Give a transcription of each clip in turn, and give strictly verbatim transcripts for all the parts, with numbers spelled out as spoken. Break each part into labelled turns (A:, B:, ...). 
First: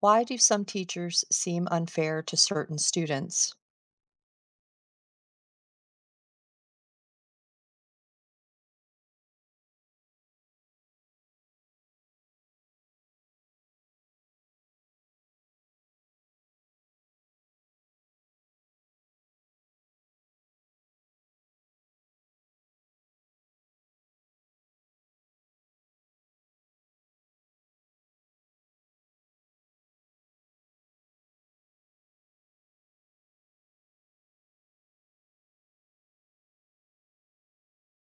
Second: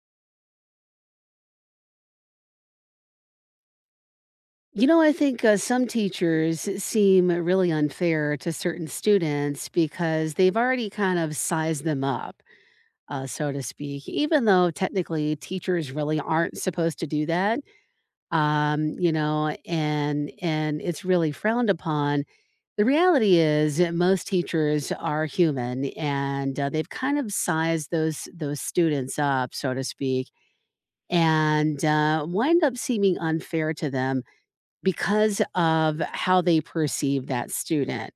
A: Why do some teachers seem unfair to certain students?
B: You know, I think uh, some teachers seem really unfair to certain students because they've already kind of sized them up, uh, so to speak, even though technically teachers really aren't supposed to do that. Um, you know, and and it's really frowned upon. The reality is that most teachers are human, and uh, they've kind of sized those those students up, so to speak, and uh, wind up seeming unfair to them because of how they perceive that student.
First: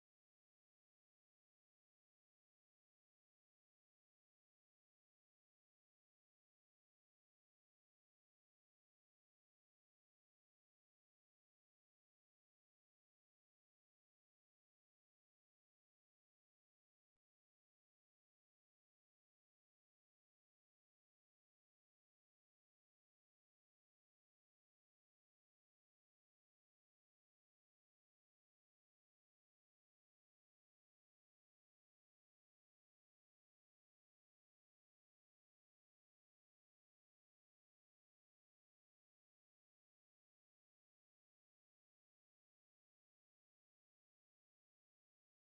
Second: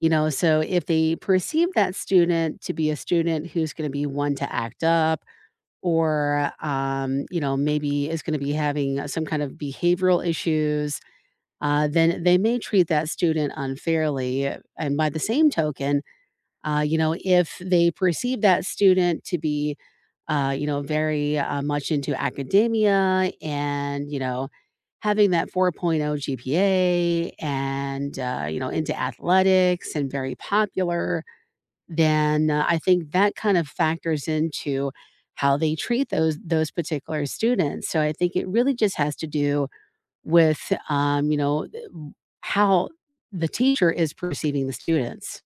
B: You know, so if they perceive that student to be a student who's gonna be one to act up or, um, you know, maybe is gonna be having uh, some kind of behavioral issues, uh, then they may treat that student unfairly. And by the same token, uh, you know, if they perceive that student to be uh, you know, very uh, much into academia and, you know, having that 4.0 G P A and, uh, you know, into athletics and very popular, then uh, I think that kind of factors into how they treat those those particular students. So I think it really just has to do with, um, you know, th- w- how the teacher is perceiving the students.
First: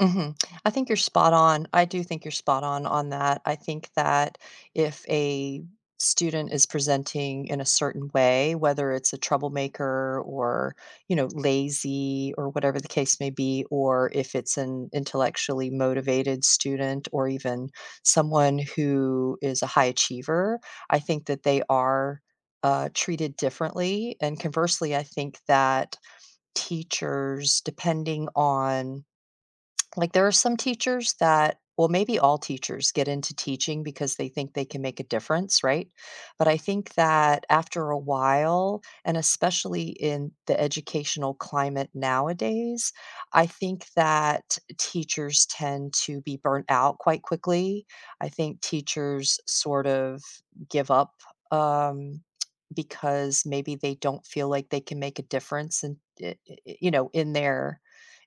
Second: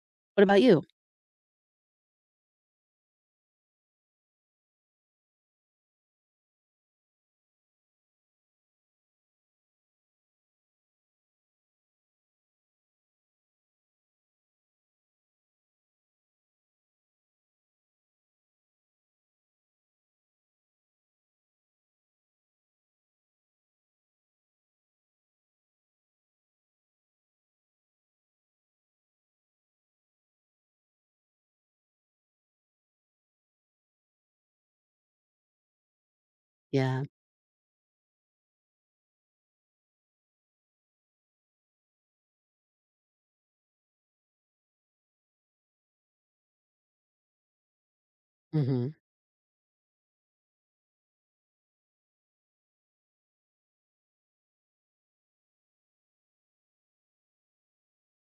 A: Hmm.
B: What about
A: I
B: you?
A: think you're spot on. I do think you're spot on on that. I think that if a student is presenting in a certain way, whether it's a troublemaker or, you know, lazy or whatever the case may be, or if it's an intellectually motivated student or even someone who is a high achiever, I think that they are uh, treated differently. And conversely, I think that teachers, depending on, like, there are some teachers that, well, maybe all teachers get into teaching because they think they can make a difference, right? But I think
B: Yeah.
A: that after a while, and especially in the educational climate nowadays, I think that teachers tend to be burnt out quite quickly. I think
B: Mhm.
A: teachers sort of give up, um, because maybe they don't feel like they can make a difference and, eh, eh, eh, you know, in their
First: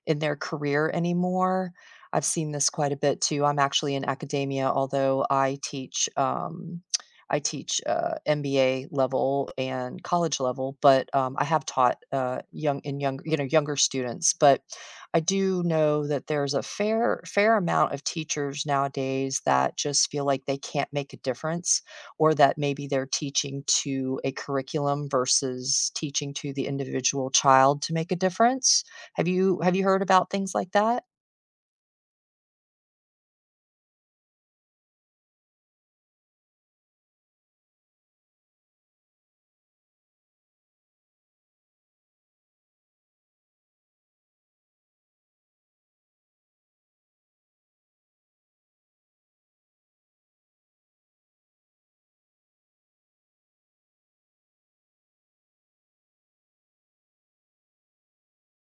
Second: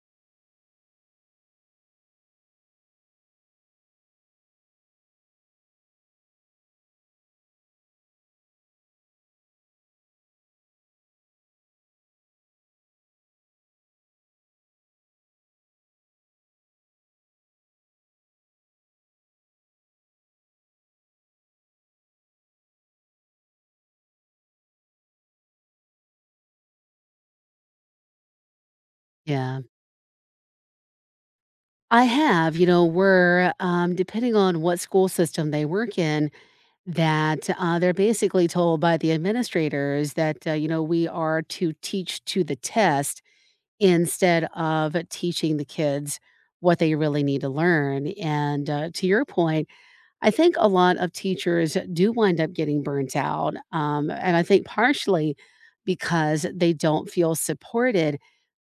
A: in their career anymore. I've seen this quite a bit too. I'm actually in academia, although I teach um, I teach uh, M B A level and college level, but um, I have taught uh, young in young, you know, younger students. But I do know that there's a fair fair amount of teachers nowadays that just feel like they can't make a difference, or that maybe they're teaching to a curriculum versus teaching to the individual child to make a difference. Have
B: Yeah.
A: you have you heard about things like that?
B: I have, you know, where, um, depending on what school system they work in, that, uh, they're basically told by the administrators that, uh, you know, we are to teach to the test instead of teaching the kids what they really need to learn. And, uh, to your point, I think a lot of teachers do wind up getting burnt out. Um, and I think partially because they don't feel supported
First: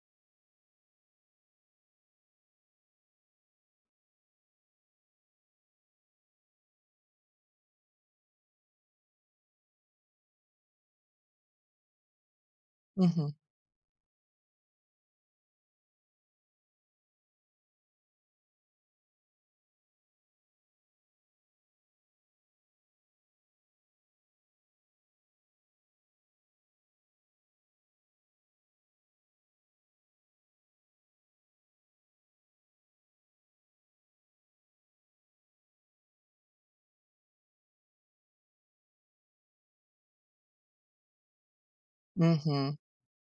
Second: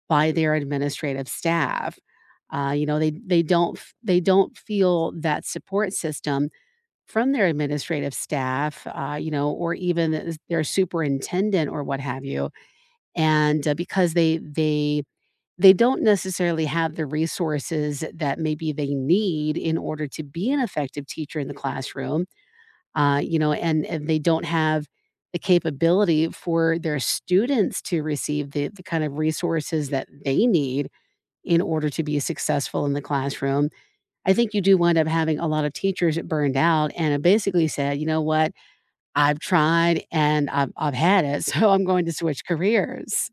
B: by their administrative staff. Uh, you know, they they don't f- they don't feel that support system from their administrative staff, uh, you know, or even th- their superintendent or what have you.
A: Mhm,
B: And uh, because they they they don't necessarily have the resources that maybe they need in order to be an effective teacher in the classroom, uh, you know, and, and they don't have the capability for their students to receive the, the kind of resources that they need in order to be successful in the classroom. I think you do wind up having a lot of teachers burned out and have basically said, you know what, I've tried and I've, I've had it, so I'm going to switch
A: mhm.
B: careers.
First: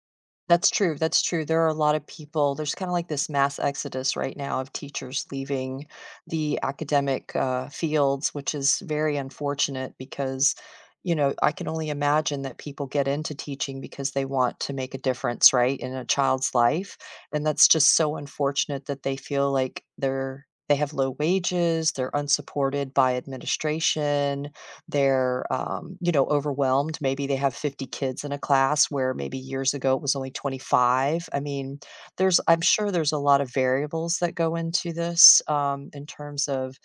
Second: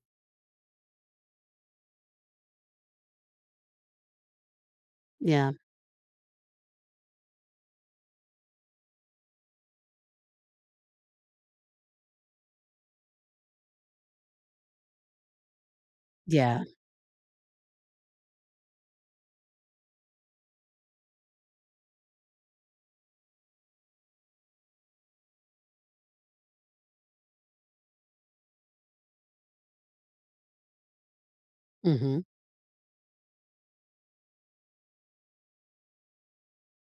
A: That's true, that's true. There are a lot of people, there's kinda like this mass exodus right now of teachers
B: Yeah.
A: leaving the academic, uh, fields, which is very unfortunate because, you know, I can only imagine that people get into teaching because they want to make a difference, right, in a child's
B: Yeah.
A: life, and that's just so unfortunate that they feel like they're they have low wages, they're unsupported by administration, they're um, you know, overwhelmed, maybe they have fifty kids in a class where maybe years ago it was only twenty-five. I mean,
B: Hmm.
A: there's, I'm sure there's a lot of variables that go into this, um, in terms of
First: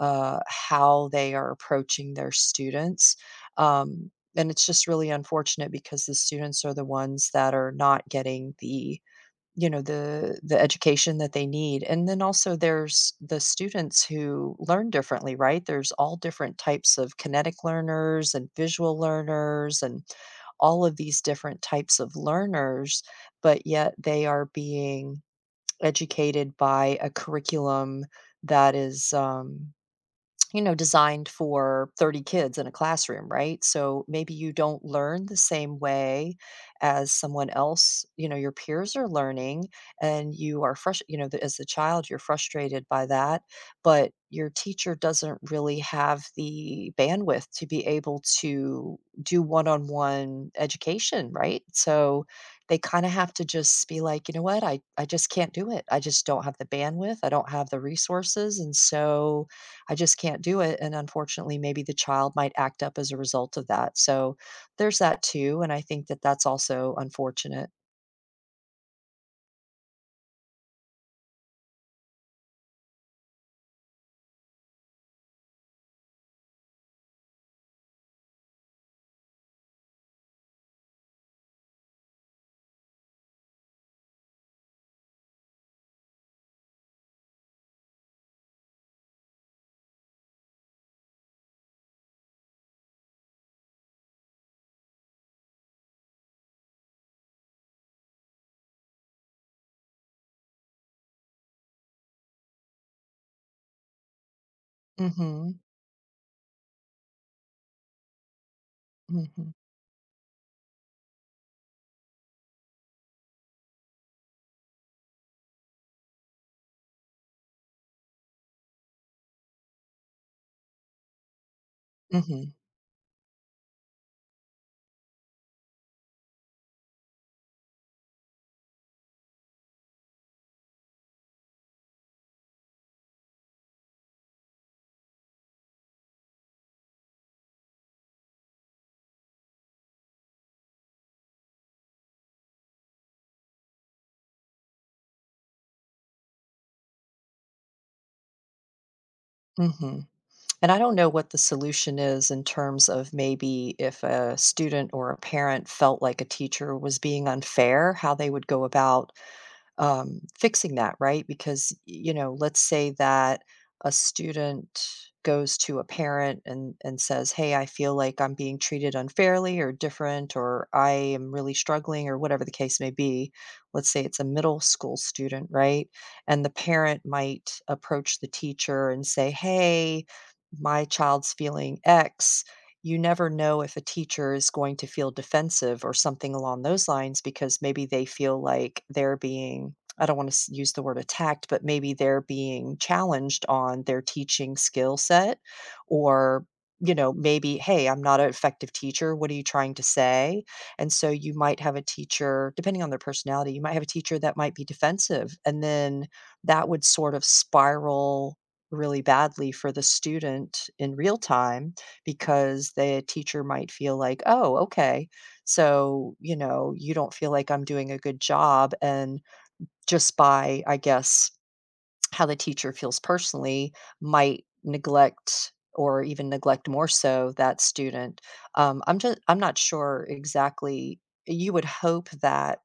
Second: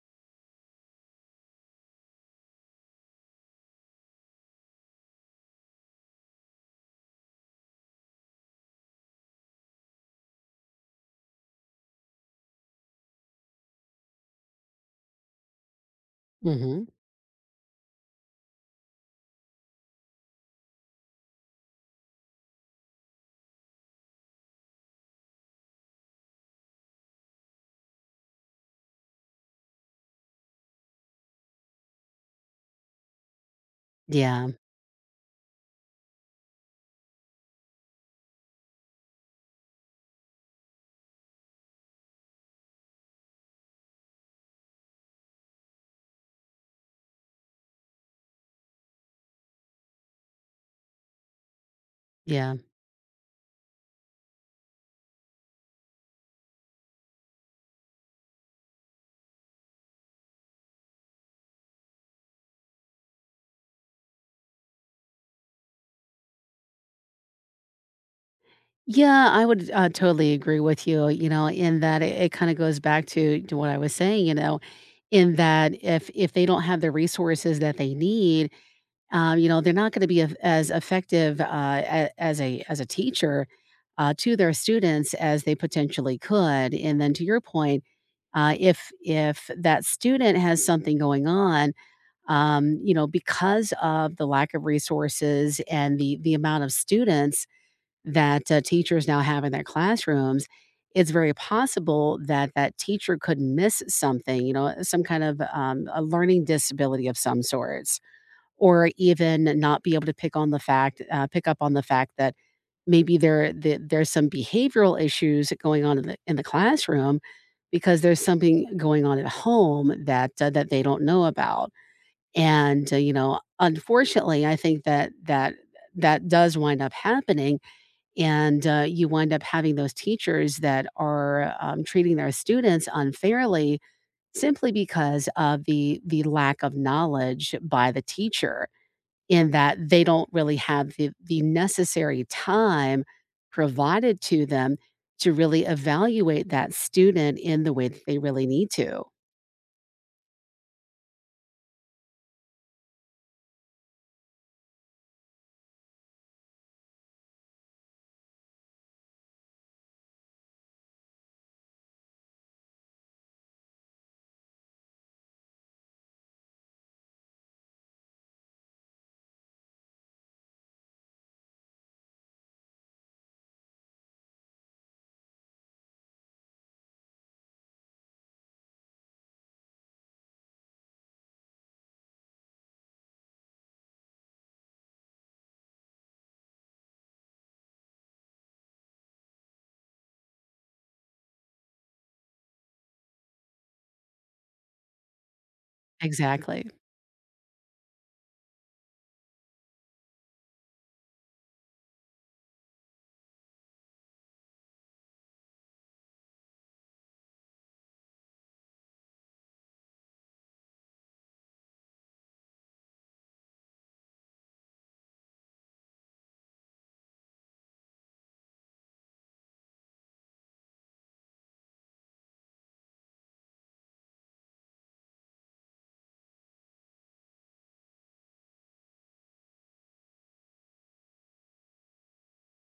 A: uh, how they are approaching their students, um, and it's just really unfortunate because the students are the ones that are not getting the, you know, the the education that they need. And then also there's the students who learn differently, right? There's all different
B: Hmm.
A: types of kinetic learners and visual learners and all of these different types of learners, but yet they are being educated by a curriculum that is, um, you know, designed for thirty kids in a classroom, right? So maybe
B: Yeah.
A: you don't learn the same way as someone else, you know, your peers are learning, and you are fresh, you know, th- as a child, you're frustrated by that, but your teacher doesn't really have the bandwidth to be able to do one on one education, right? So
B: Yeah.
A: they kind of have to just be like, you know what, I, I just can't do it. I just don't have the bandwidth. I don't have the resources. And so, I just can't do it. And unfortunately, maybe the child might act up as a result of that. So there's that too. And I think that that's also unfortunate.
B: Yeah, I would uh, totally agree with you. You know, in that it, it kind of goes back to, to what I was saying. You know, in that if if they don't have the resources that they need, Uh, you know, they're not going to be af- as effective uh, a- as a as a teacher uh, to their students as they potentially could. And then to your point, uh, if if that student has something going on, um, you know, because of the lack of resources and the the amount of students that uh, teachers now have in their classrooms, it's very possible that that teacher could miss something. You know, some kind of
A: Hmm.
B: um, a learning disability of some sort, or even
A: Hmm.
B: not be able to pick on the fact uh, pick up on the fact that maybe there the, there's some behavioral issues going on in the in the classroom because there's something going on at home that uh, that they don't know about.
A: Hmm.
B: And uh, you know, unfortunately I think that that that does wind up happening, and uh, you wind up having those teachers that are um, treating their students unfairly simply because of the the lack of knowledge by the teacher, in that they don't really have the the necessary time provided to them to really evaluate that student in the way that they really need to.
A: Hmm. And I don't know what the solution is in terms of maybe if a student or a parent felt like a teacher was being unfair, how they would go about um, fixing that, right? Because, y- you know, let's say that a student goes to a parent and, and says, "Hey, I feel like I'm being treated unfairly or different, or I am really struggling, or whatever the case may be." Let's say it's a middle school student, right? And the parent might approach the teacher and say, "Hey, my child's feeling X." You never know if a teacher is going to feel defensive or something along those lines, because maybe they feel like they're being, I don't want to use the word attacked, but maybe they're being challenged on their teaching skill set, or,
B: Exactly.
A: you know, maybe, "Hey, I'm not an effective teacher. What are you trying to say?" And so you might have a teacher, depending on their personality, you might have a teacher that might be defensive. And then that would sort of spiral really badly for the student in real time because the teacher might feel like, "Oh, okay. So, you know, you don't feel like I'm doing a good job." And just by, I guess, how the teacher feels personally, might neglect or even neglect more so that student. Um, I'm just, I'm not sure exactly. You would hope that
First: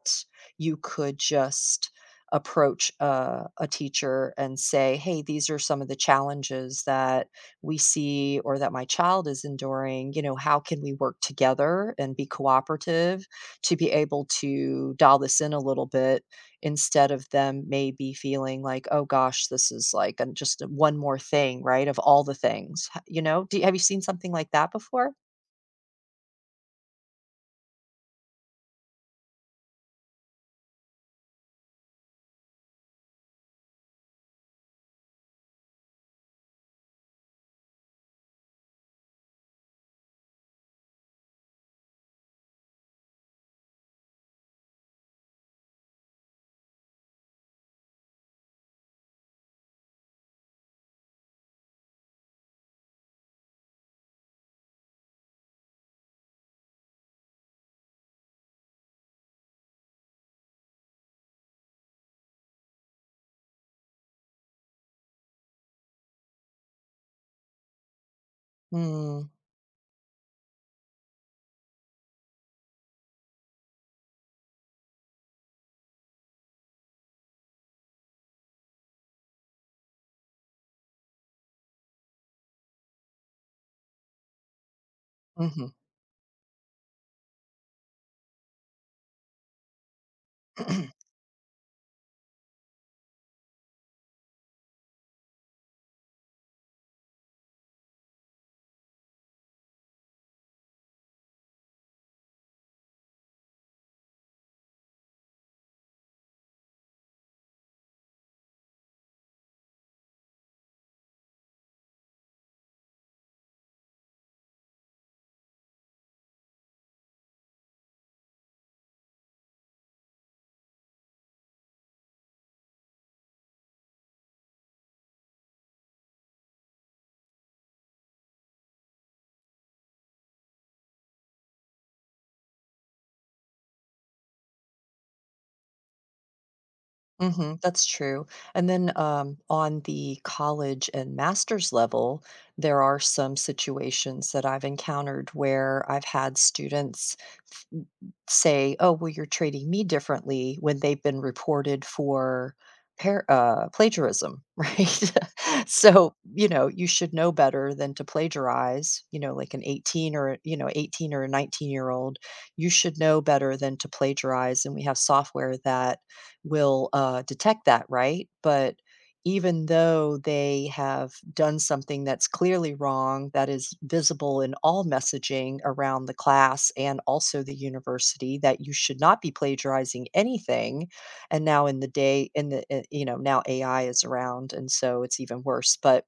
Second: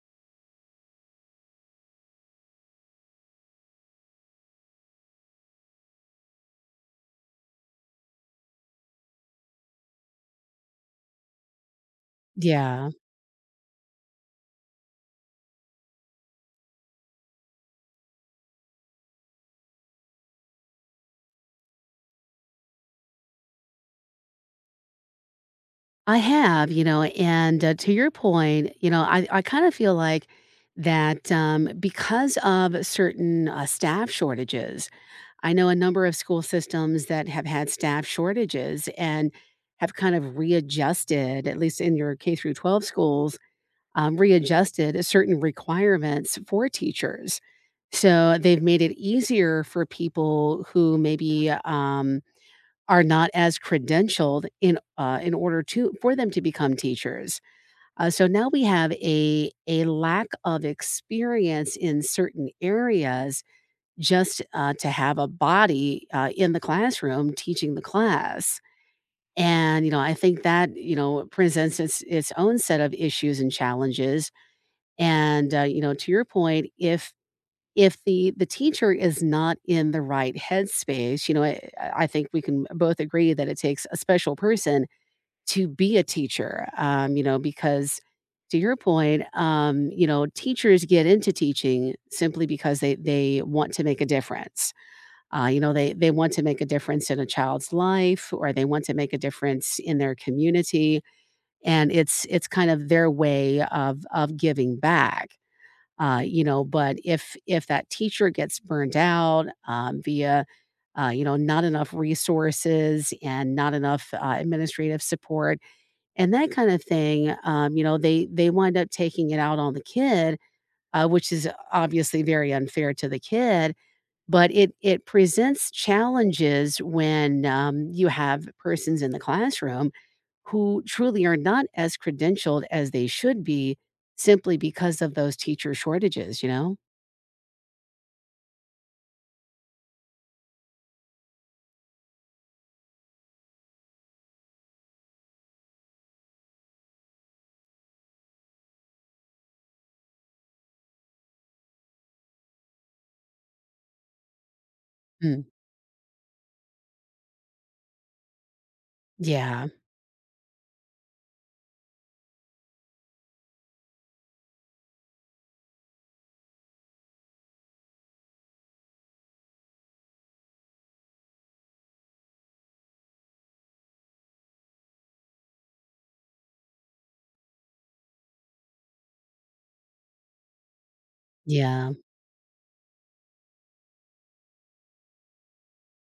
A: you could just approach a, a teacher and say, "Hey, these are some of the challenges that we see or that my child is enduring. You know, how can we work together and be
B: Yeah.
A: cooperative to be able to dial this in a little bit, instead of them maybe feeling like, 'Oh gosh, this is like an just one more thing, right, of all the things.'" H You know? Do, have you seen something like that before?
B: I have, you know, and, uh, to your point, you know, I I kinda feel like that, um, because of certain, uh, staff shortages, I know a number of school systems that have had staff shortages and have kind of readjusted, at least in your K through twelve schools, um, readjusted certain requirements for teachers. So they've made it easier for people who maybe um, are not as credentialed in uh, in order to for them to become teachers. Uh, so now we have a a lack of experience in certain areas just uh, to have a body uh, in the classroom teaching the class.
A: Mm,
B: And you know, I think that you know presents its its own set of issues and challenges, and, uh, you know, to your point, if if the the teacher is not in the right headspace, you know, I, I think we can both agree that it takes a special person to
A: mhm.
B: be a teacher. Um, you know, because to your point, um, you know, teachers get into teaching simply because they they want to make a difference. Uh, you know, they they want to make a difference in a child's life, or they want to make a difference in their community, and it's it's kind of their way of of giving back. Uh, you know, but if if that teacher gets burned out um, via, uh, you know, not enough resources and not enough uh, administrative support and that kind of thing, um, you know, they they wind up taking it out on the kid, uh, which is obviously very unfair to the kid. But it it presents challenges when um, you have persons in the classroom who truly are not as credentialed as they should be, simply because of those teacher shortages, you know?
A: Hmm, that's true. And then um, on the college and master's level, there are some situations that I've encountered where I've had students f- say, "Oh, well, you're treating me differently," when they've been reported for par- uh, plagiarism, right?
B: Mm.
A: So, you know, you should know better than to plagiarize. You know, like an
B: Yeah,
A: eighteen, or you know, eighteen or a nineteen year old, you should know better than to plagiarize. And we have software that will uh, detect that, right? But even though they have done something that's clearly wrong, that is visible in all messaging around the class and also the university, that you should not be plagiarizing anything. And now in the
B: yeah,
A: day, in the uh, you know, now A I is around, and so it's even worse. But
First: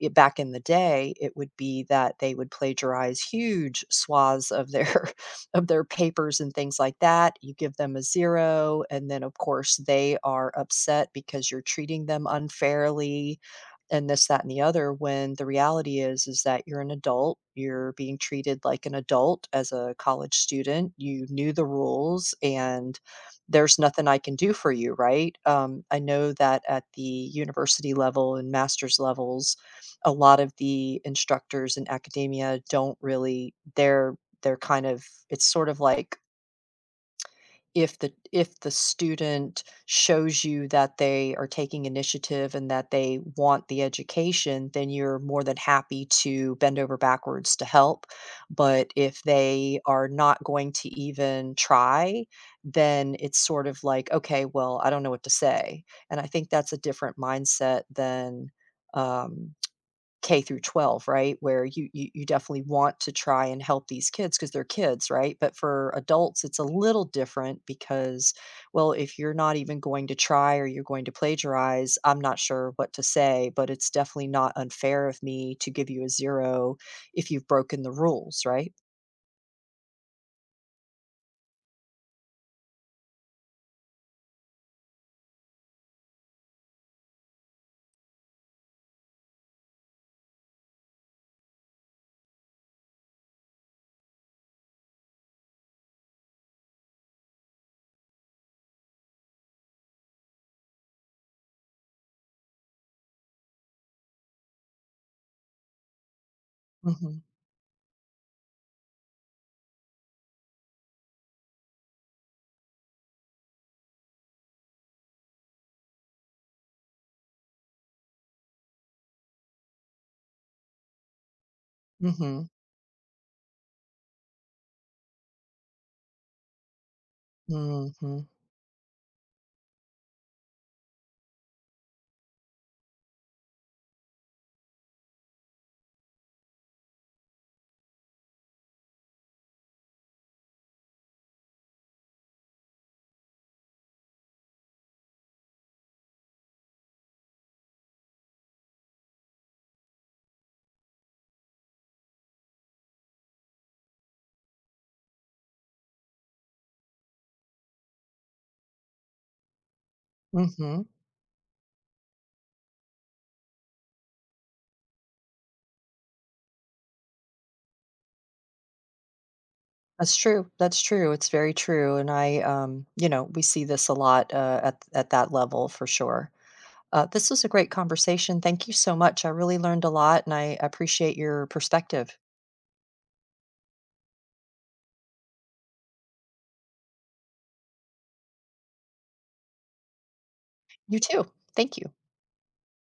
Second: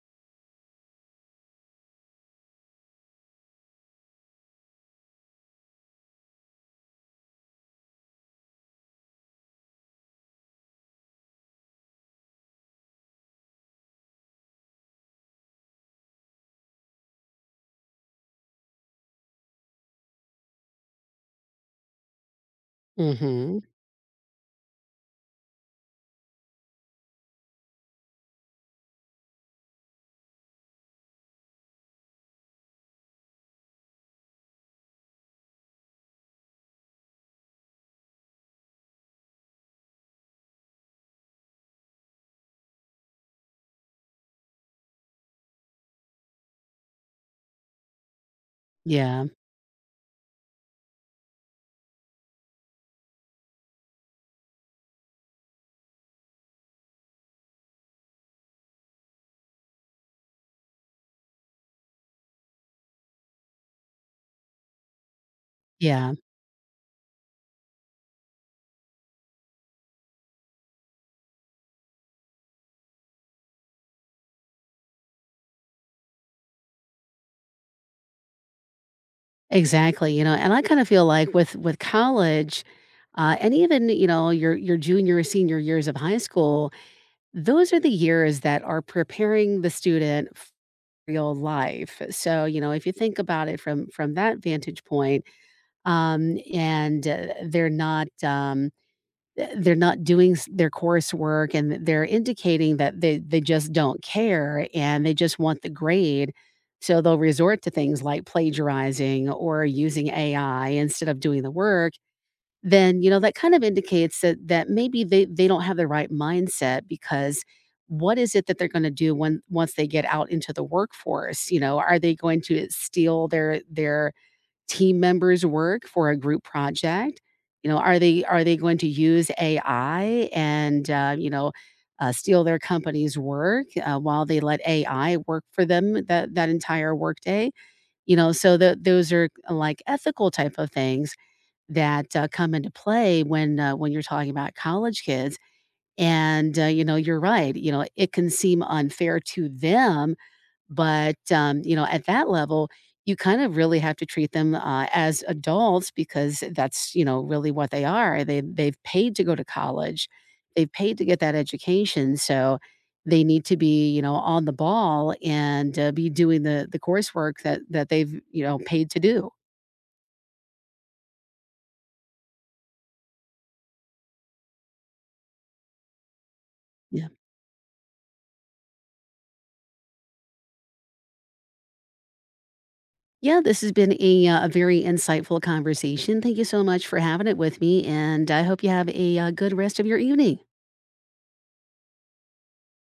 A: it, back in the day, it would be that they would plagiarize huge swaths of their of their papers and things like that. You give them a zero, and then, of course, they are upset because you're treating them unfairly and this, that, and the other, when the reality is is that you're an adult, you're being treated like an adult as a college student, you knew the rules, and
B: mhm,
A: there's nothing I can do for you, right? Um, I know that at the university level and master's levels, a lot of the instructors in academia don't really, they're they're kind of, it's sort of like, if the, if the student shows you that they are taking initiative and that they want the education, then you're more than happy to bend over backwards to help. But if
B: yeah,
A: they are not going to even try, then it's sort of like, okay, well, I don't know what to say. And I think that's a different mindset than, um, K through twelve, right? Where you, you you definitely want to try and help these kids because 'cause they're kids, right? But for
B: yeah,
A: adults, it's a little different because, well, if you're not even going to try or you're going to plagiarize, I'm not sure what to say, but it's definitely not unfair of me to give you a zero if you've broken the rules, right?
B: exactly, you know, and I kinda feel like with with college, uh, and even, you know, your your junior or senior years of high school, those are the years that are preparing the student for real life. So, you know, if you think about it from from that vantage point, um, and, uh, they're not, um Eh, they're not doing s their coursework, and they're indicating that they they just don't care, and they just want the grade, so they'll
A: Mhm.
B: resort to things like plagiarizing or using A I instead of doing the work. Then, you know, that kind of indicates that that maybe they they don't have the right mindset, because what is it that they're gonna do when once they get out into the workforce, you know? Are they going
A: Mhm.
B: to steal their their team members work for a group project? You know, are they
A: Mhm.
B: are they going to use A I and, uh, you know, uh, steal their company's work, uh, while they let A I work for them that that entire workday? You know, so tho those are, like, ethical type of things that, uh, come into play when, uh, when you're talking about college kids. And, uh, you know, you're right, you know, it can seem unfair to them, but, um, you know, at that level, you kind of really have to treat them, uh, as adults because that's, you know, really what they are. They they've paid to go to college. They've
A: Mhm.
B: paid to get that education, so they need to be, you know, on the ball and, uh, be doing the the coursework that that they've, you know, paid to do.
A: That's true, that's true, it's very true, and I, um, you know, we see this a lot, uh, at at that level for sure. Uh,
B: Yeah.
A: this was a great conversation. Thank you so much. I really learned a lot and I appreciate your perspective.
B: Yeah, this has been a, uh, a very insightful conversation. Thank you so much for having it with me, and I hope you have a, uh, good rest of your evening.
A: You too. Thank you.